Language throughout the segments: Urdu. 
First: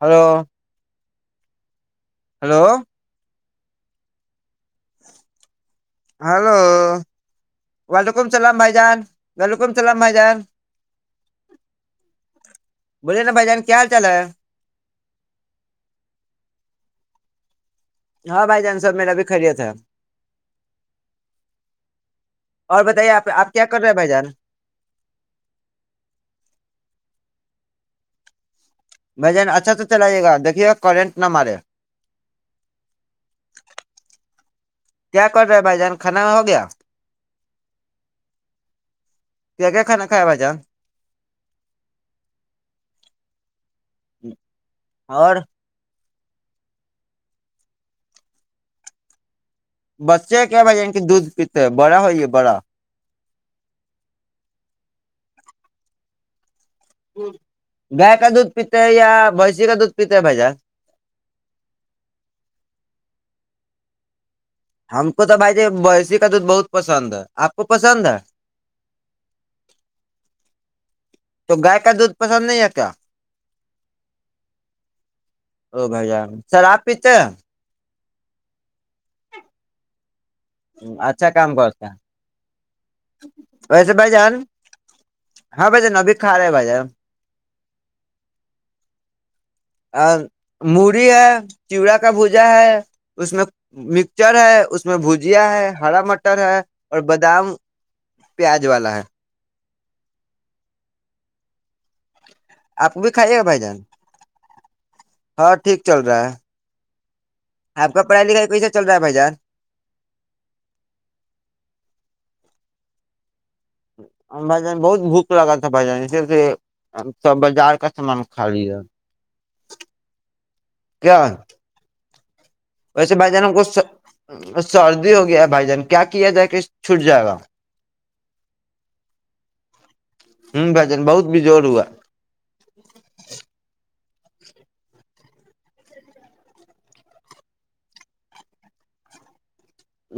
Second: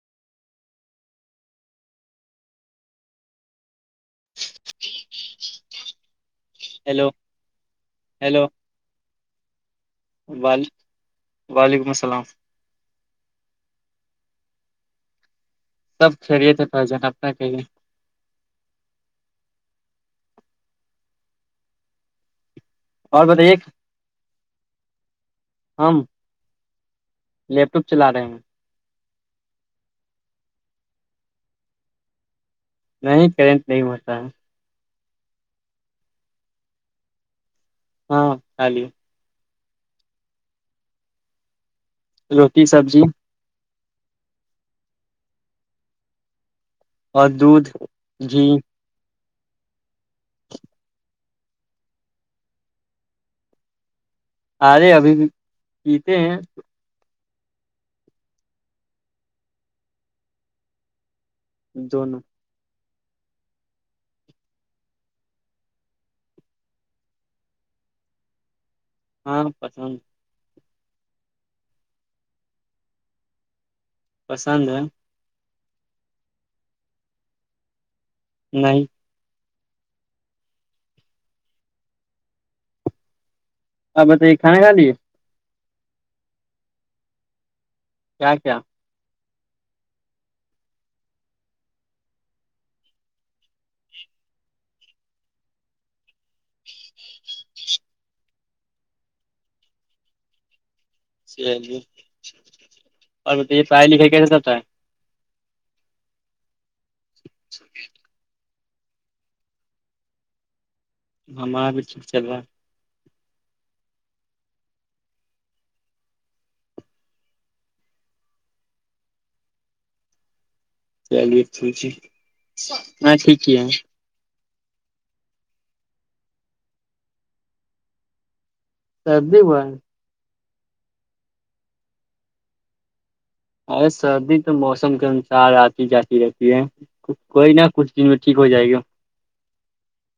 ہیلو ہیلو ہیلو ہیلو وعلیکم ہیلو السلام بھائی جان ویلکم السلام بھائی جان وال وعلیکم السلام بولے نا بھائی جان کیا کیا لایا سب خیریت ہے بھائی جان ہاں بھائی جان سب میرا بھی خیریت ہے اور بتائیں یہاں اپ کیا کر رہے ہیں بھائی جان ہم لیپ ٹاپ چلا رہے ہیں بھائی جان اچھا تو چلائیے گا کمنٹ نہ مارے نہیں ک نہیں ہوتا بھائی جان کھڑا ہو گیا ہاں پ کیا کھانا کھائے بجا روٹی سبزی اور اور دودھ جھی بچے کیا بھائی ع کہ دودھ پیتے ہیں بڑا ہوئی یہ بڑا آرے ابھی بھی پیتے ہیں گائے کا دودھ پیتا ہے یا بھسی کا دودھ پیتا ہے بھائی جا جوون ہم کو تو بھائی ج بسی کا دودھ بہت پسند ہے آپ کو پسند ہے ہاں پسند تو گائے کا دودھ پسند نہیں ہے کیا پسند ہے او بھائی جان سر آپ پیتے ہیں نہیں اچھا کام کرتا آپ بتائیے کھانا کھا لیے ہاں بھائی ن ابھی کا رہے ہے بھائیان کیا کیا ا می ہے چیڑا کا بھجا ہے اس میں مکچر ہے اس میں بھجیا ہے ہرا مٹر ہے اور بادام پیاز والا ہے سی ج آپ کو بھی اور کھائیے گا بھائی بتائیے جان پڑھائی لکھائی کیسے چلتا ہے ہاں ٹھیک چل رہا ہے آ کا پڑھائی لکھا ایک کوئی جگہ چل رہا ہے بھائی جار ہمار بھی ٹھیک چل رہا ہے بھائی جان بہت بھوک لگا تھا بھائی جان اس ہم سب بازار کا سامان خالی [unintelligible] ویسے ہاں بھائی ٹھیک جان ہی کو ہے سردی ہو گیا بھائی جان کیا کیا جائے کہ چھٹ جائے گا سردی با ہوں بھجن بہت بجور ہوا ارے سردی تو موسم کے انسار آتی جاتی رہتی ہے کوئی نہ کچھ دن میں ٹھیک ہو جائے گا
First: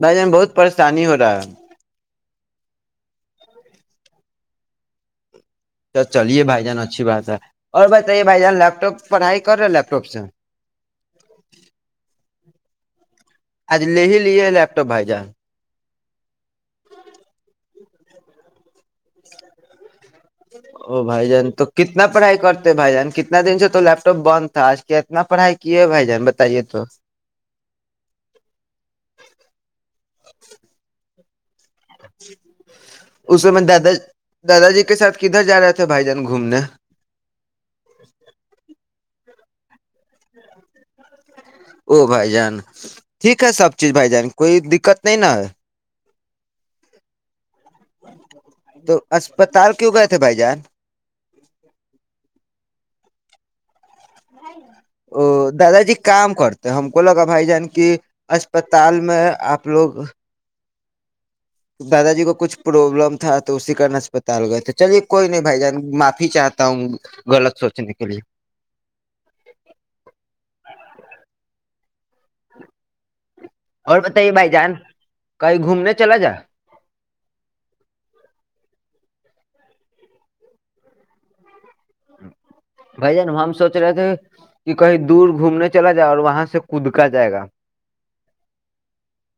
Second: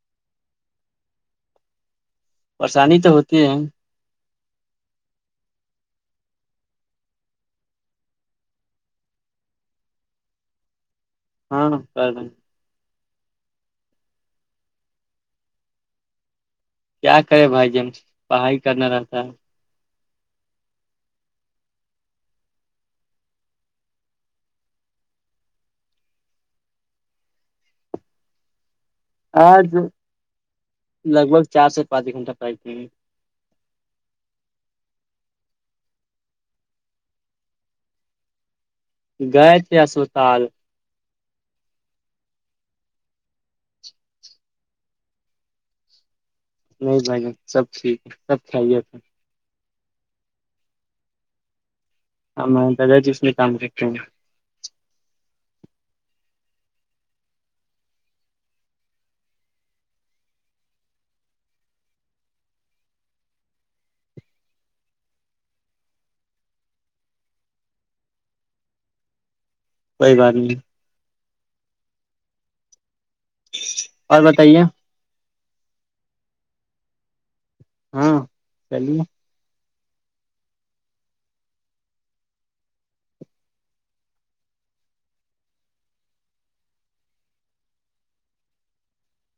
بھائی جان بہت پریشانی ہو رہا ہے پریشانی تو ہوتی ہے تو چلیے بھائی جان اچھی بات ہے اور بتائیے بھائی جان لیپ ٹاپ پڑھائی کر رہے ہیں لیپٹاپ سے ہاں کر دین آج لے ہی لیے ہے لیپٹاپ بھائی جان کیا کرے بھائی ج ہم پڑھائی کرنا رہتا ہے او بھائی جان تو کتنا پڑھائی کرتے بھائی جان کتنا دن سے تو لیپ ٹاپ بند تھا آج کے اتنا پڑھائی کیے بھائی جان بتائیے تو آج لگ بگ اس میں میں دادا دادا جی کے ساتھ کدھر جا رہے تھے بھائی جان گھومنے گئے تھے اسپتال او بھائی جان ٹھیک ہے سب چیز بھائی جان کوئی دقت نہیں نا ہے نہیں بھائی گ سب ٹھیک ہے سب کھاہیے تو پھر اسپتال کیوں گئے تھے بھائی جان ہم دادا جی اس میں کام کر رہے ہیں ا دادا جی کام کرتے ہم کو لگا بھائی جان کی اسپتال میں آپ لوگ دادا جی کو کچھ پروابلم تھا تو اسی کن اسسپتال گئے تھے چلیے کوئی نہیں بھائی جان معافی چاہتا ہوں غلط سوچنے کے لیے کوئی بات نہیں [unintelligible] اور بتائیے بھائی جان کہیں گھومنے چلا جا ہاں چلیے بھائی جان ہم سوچ رہے تھے کہ کہیں دور گھومنے چلا جائے اور وہاں سے خود کا جائے گا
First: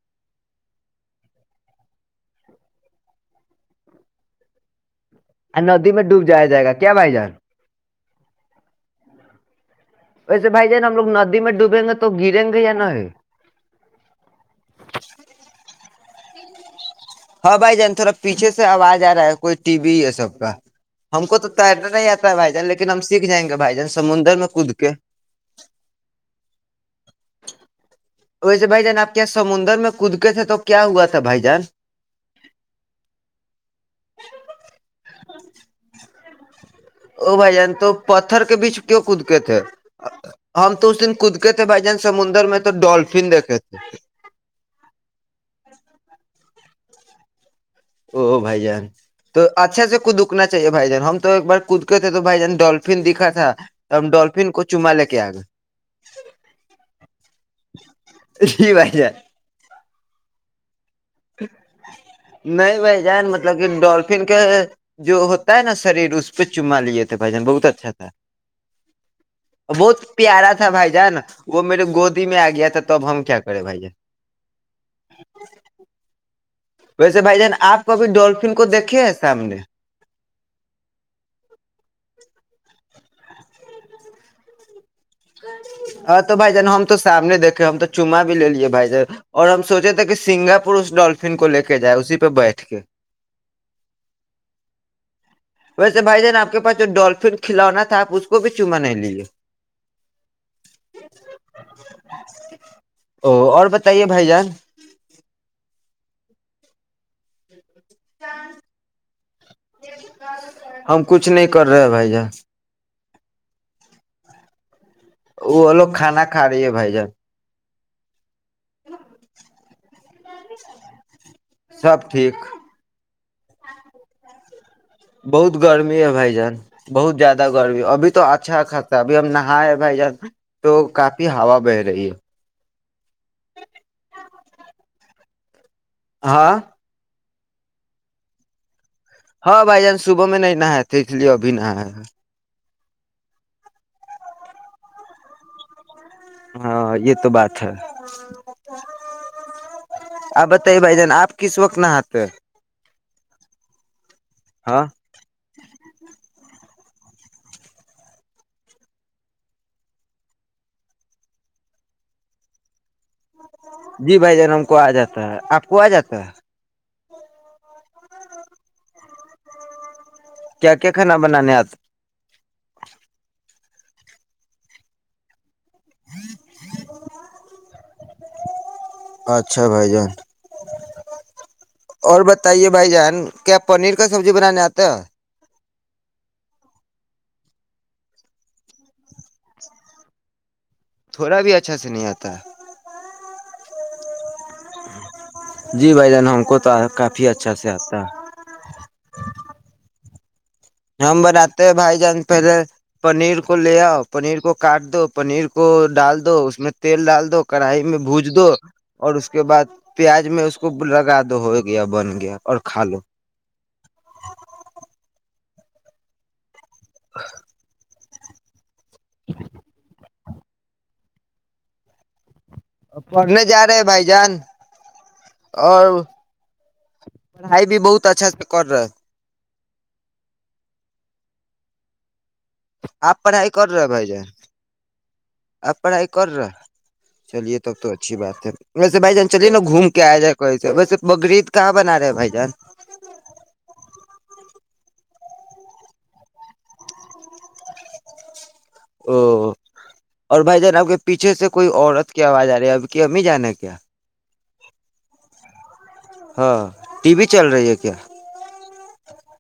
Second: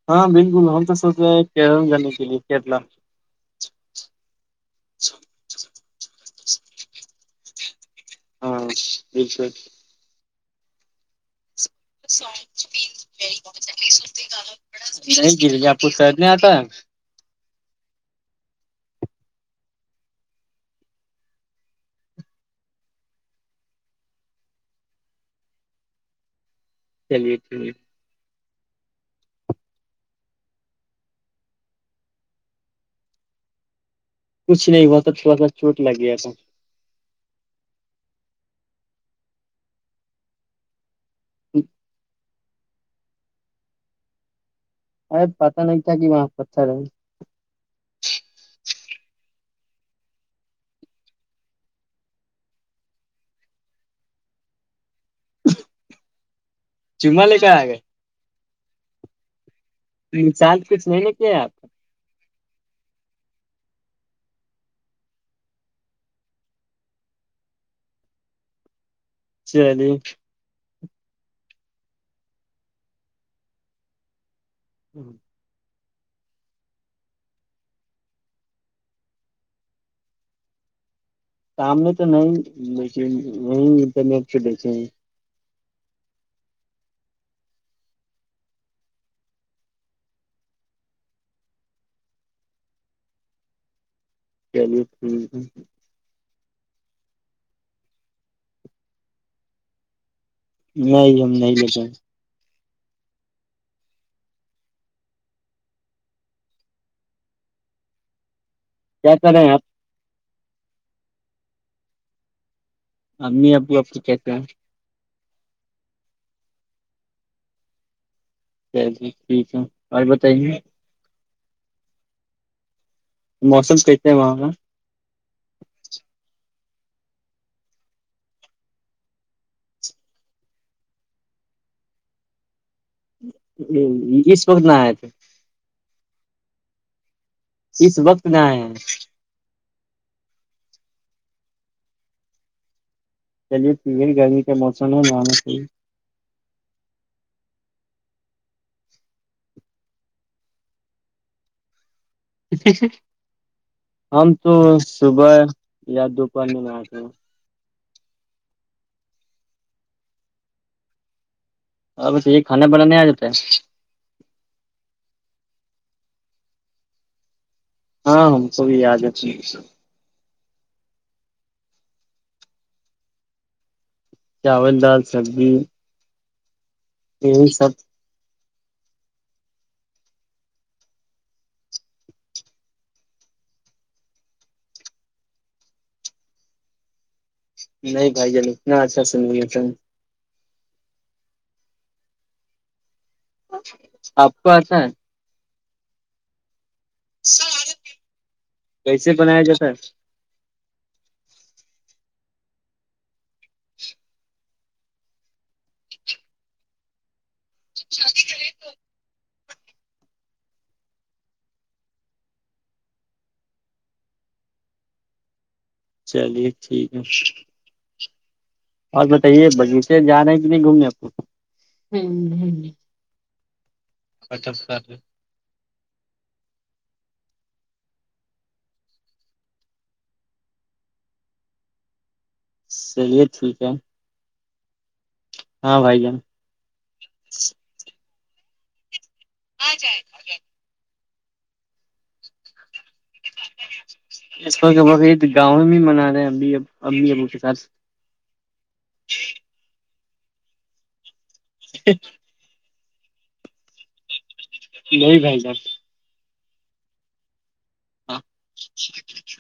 ہاں بالکل ہم تو سوچ رہے ہیں کیرلا جانے کے لیے کیرلا ندی میں ڈوبی آیا جائے گا کیا بھائی جان ہاں ب س ویسے بھائی جان ہم لوگ ندی میں ڈوب نہیں گریے آپو س [unintelligible] ہاں بھائی جان تھوڑا پیچھے سے آواز آ رہا ہے کوئی ٹی وی یہ سب کا ہم کو تو تیرنا نہیں آتا ہے بھائی جان لیکن ہم سیکھ جائیں گے بھائی جان سمندر میں کود کے چلیے چٹلیے ویسے بھائی جان آپ کیا سمندر میں کودتے تھے تو کیا ہوا تھا بھائی جان کچھ نہیں ہوا تھا تھوڑا سا چوٹ لگ گیا تھا او بھائی جان تو پتھر کے بیچ کی کودک تھے ہم تو اس دن قودکت بائجان سمندر میں تو ڈلفن دیکے تھ ار پاتہ نہیں تھاکی م پر تھ رہ ہے او بھائی جان تو اچھا سے خود اکنا چاہیے بھائی جان ہم تو ایک بار کودتے تھے تو بھائی جان ڈولفن دکھا تھا تو ہم ڈولفین کو چما لے کے آگ چمالے کیا گے یہی بات ہے چال نہیں بھائی جان مت لیکن ڈولفن کا جو ہوتا ہے نا شریر اس پہ چما لیے تھے بھائی جان بہت اچھا تھا چلیے بہت پیارا تھا بھائی ج نا وہ میرے گودی میں آ گیا تھا تب ہم کیا کرے بھائی ہوں [unintelligible] ویسے بھائی جان آپ کبھی ڈولفن کو دیکھے ہیں سامنے سام میں تو نہیں وہ انٹرنیٹ چھٹے ہاں تو بھائی جان ہم تو سامنے دیکھے ہم تو چوما بھی لے لیے بھائی جان اور ہم سوچے تھے کہ سنگاپور اس ڈولفن کو لے کے جائے اسی پہ بیٹھ کے چلیو ہوں ویسے بھائی جن آپ کے پاس جو ڈولفن کھلوا تھا آپ اس کو بھی چما نہیں لیے نہیں ہم نہیں لے جائ گے او اور بتائیے بھائی جان ج [unintelligible] کیا کر رہے ہیں آپ ہم کچھ نہیں کر رہے ہیں بھائی جان امی ابو اب کو کہتے ہیں وہ لوگ کھانا کھا رہی ہے بھائی جان چلیے ٹھیک ہے اور بتائیے سب ٹھیک موسم کیسے ہیں وہاں کا بہت گرمی ہے بھائی جان بہت زیادہ گرمی ابھی تو اچھا خرصہ ابھی ہم نہاائے بھائی جان تو کافی ہا بہ رہی ہے اس وقت نہ آئے تھے ہاں [unintelligible] اس وقت میںئے ہیں ہاں بھائی جان صبح میں نہیں نہئے تھے اس لیے ابھی نہ چلیے تیر گرمی کے موسم ہے معان صی ہاں یہ تو بات ہے آپ بتائیے بھائی جان آپ کس وقت نہات ہم تو ہاں صبح یا دوپہر میں میں آ تو ہاں بس یہ کانا بنانا نہیں آ جات جی بھائی جنم کو آ جاتا ہے آپ کوا جات ہاں ہم کو بھی آیاج اچ کیا کیا کھانا بنانے آپ چاول دال سبزی ایک ایک یہی سب اچھا بھائی جان اور بتائیے بھائی جان کیا پنیر کا سبزی بنانے آتا ہے نہیں بھائی جل اتنا اچھا سنے سن تھوڑا بھی اچھا سے نہیں آتا آپ کو آتا ہے جی بھائی جان ہم کوتا ہے کیسے بنایا جاتا ہے ہم بناتے ہیں بھائی جان پہلے پنیر کو لے آؤ پنیر کو کاٹ دو پنیر کو ڈال دو اس میں تیل ڈال دو کڑھائی میں بوج دو اور اس اس کے بعد پیاز میں اس کو لگا دو ہو گیا بن گیا اور کھا لو چلیے ٹھیک ہے اور بتائیے بغیچے جانے کی ت نہیں گھوم گے آپ کو ہ پڑھنے جا رہے بھائی جان اور پڑھائی بھی بہت اچھا سے کر رہے آپ چلیے پڑھائی ٹھیک کر ہے رہے ہو بھائی جان آب ہاں بھائی پڑھائی جان کر رہا چلیے تب تو اچھی بات ہے ویس بائی جان چلیے نا گھوم کے آ جائے کر ویسے بگریید کہ بن رہے ہے بائی جان اس وق گاؤں بھی منا رہے ہیں اب اب ابمی ابو کے ساتھ او [inaudible] اور بھائی جناب کے پیچھے سے کوئی عورت کی آواز آ رہی ہے ابھی کہ ہمھی جانا ہے کیا نہیں بھائی جر ہاں ٹی وی چل رہی ہے کیا ہاں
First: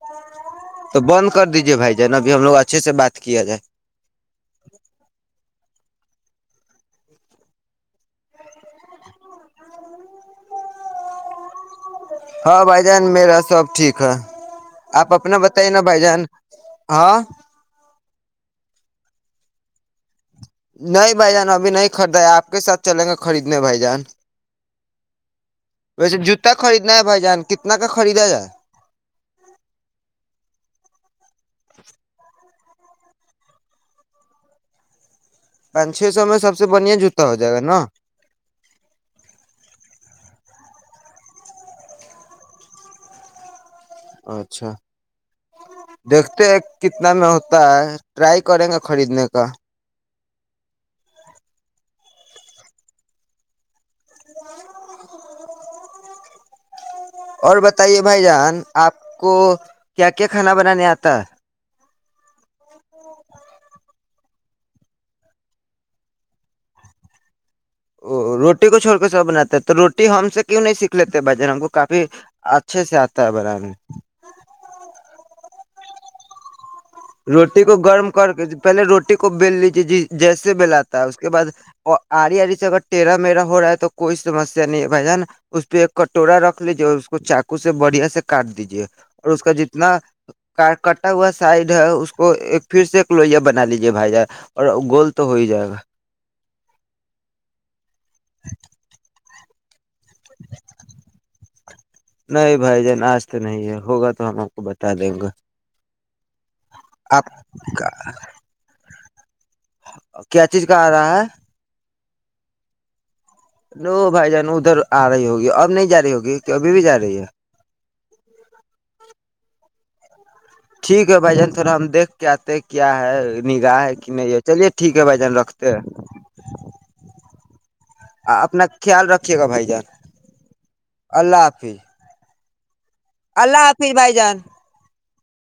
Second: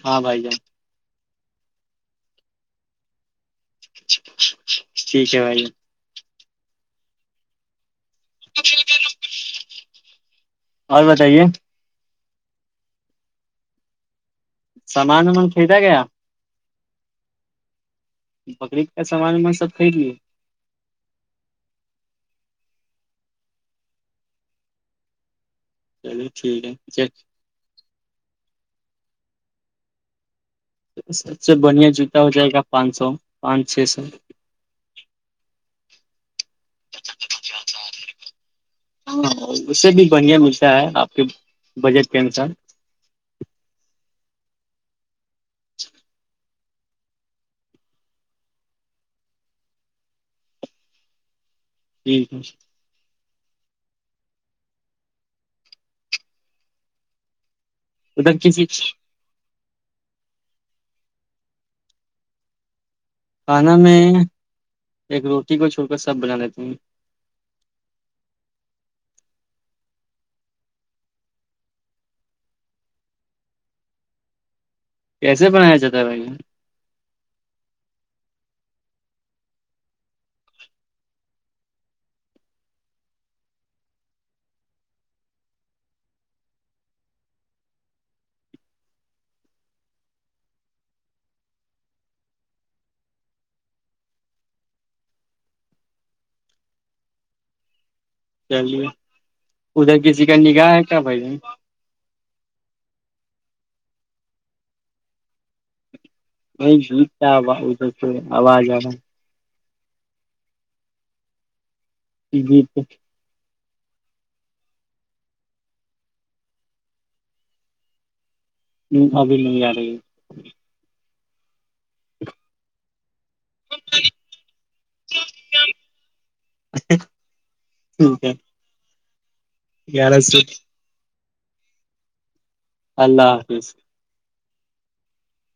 ہاں بھائی جان تو بند کر دیجے بھائی ج ن ابھی ہم لوگ اچھے سے بات کیا جائے ٹھیک ہے بھائی تو پ کا ن اور بتائیے ہاں بھائی جان میرا سب ٹھیک ہے آپ سامان اپنا وامان بتائیے خریدا نا بھائی گیا جان ہاں بکرید کا سامان و سب خرید لیے نہیں بھائی جان ابھی نہیں خریدا ہے آپ کے ساتھ چلیں گا خریدنے بھائی جان ویسے چلیے جوتا ٹھیک خریدنا ہے بھائی جان کتنا کا خریدا جائے سب سے بڑھیا جوتا ہو جائے گا پانچ سو پانچ چھ سو پانچ چھ سو میں سب سے بڑھیا جوتا ہو جائے گا نا ہاں اس سے بھی بڑھیا ملتا ہے آپ کے بجٹ کے انسار اچھا دیکھتے کتنا میں ہوتا ہے ٹرائی کریں گا خریدنے کا ٹھیک ہے اور بت بتے بھائی ادھر جان کسی آپ کو کیا کیا کھانا ب نہیں آتا کھانا میں ایک روٹی کو چھوڑ کر سب بنا لیتا ہوں ا روٹی کو چھوڑ کے سب بناتے تو روٹی ہم سے کیوں نہیں سیکھ لیتے بھ جان ہم کو کافی اچھے سے آتا ہے بنانے کیسے بنایا جاتا ہے بھائی روٹی کو گرم کر کے پہلے روٹی کو بیل لیجے جیسے بلاتا ہے اس کے بعد آری آڑ سے اگر ٹیرا میرا ہو رہا ہے تو کوئی سمسیا نہیں ہے بھائی جان اس پہ ایک کٹورا رکھ لیجے اور اس کو چاقو سے بڑھیا سے کاٹ دیجیے اور اس کا جتنا کٹا ہوا سائز ہے اس کو ایک پھر سے ایک لوہیا بنا لیجیے بھائی جار اور گول تو ہو ہی جائے گا کہ لیے ادھر کسی کا نگاہ ہے کیا بھائی جن نہیں بھائی جان آج تو نہیں ہے ہوگا تو ہم آ کو بتا دیں گا ب گیت کیا بھ آوج آج کیا چیز کا رہا ہے جی تو نو بھائی جان ادھر آ رہی ہوگی اب نہیں جا رہی ہوگی کہ ابھی بھی جا رہی ہے نہیں اب نہیں ج رہ ہے ٹھیک ہے بھائی جن تھوورا ہم دیک کے آتے کیا ہے نگاہ ہے کہ نہیں ہے چلیے ٹھیک ہے بھائی جان رکھتے ٹھیک ہے اپنا خیال رکھ ٹھیے گا بھائی جار گیارہ سو اللہفی اللہ حافظ بھائی جان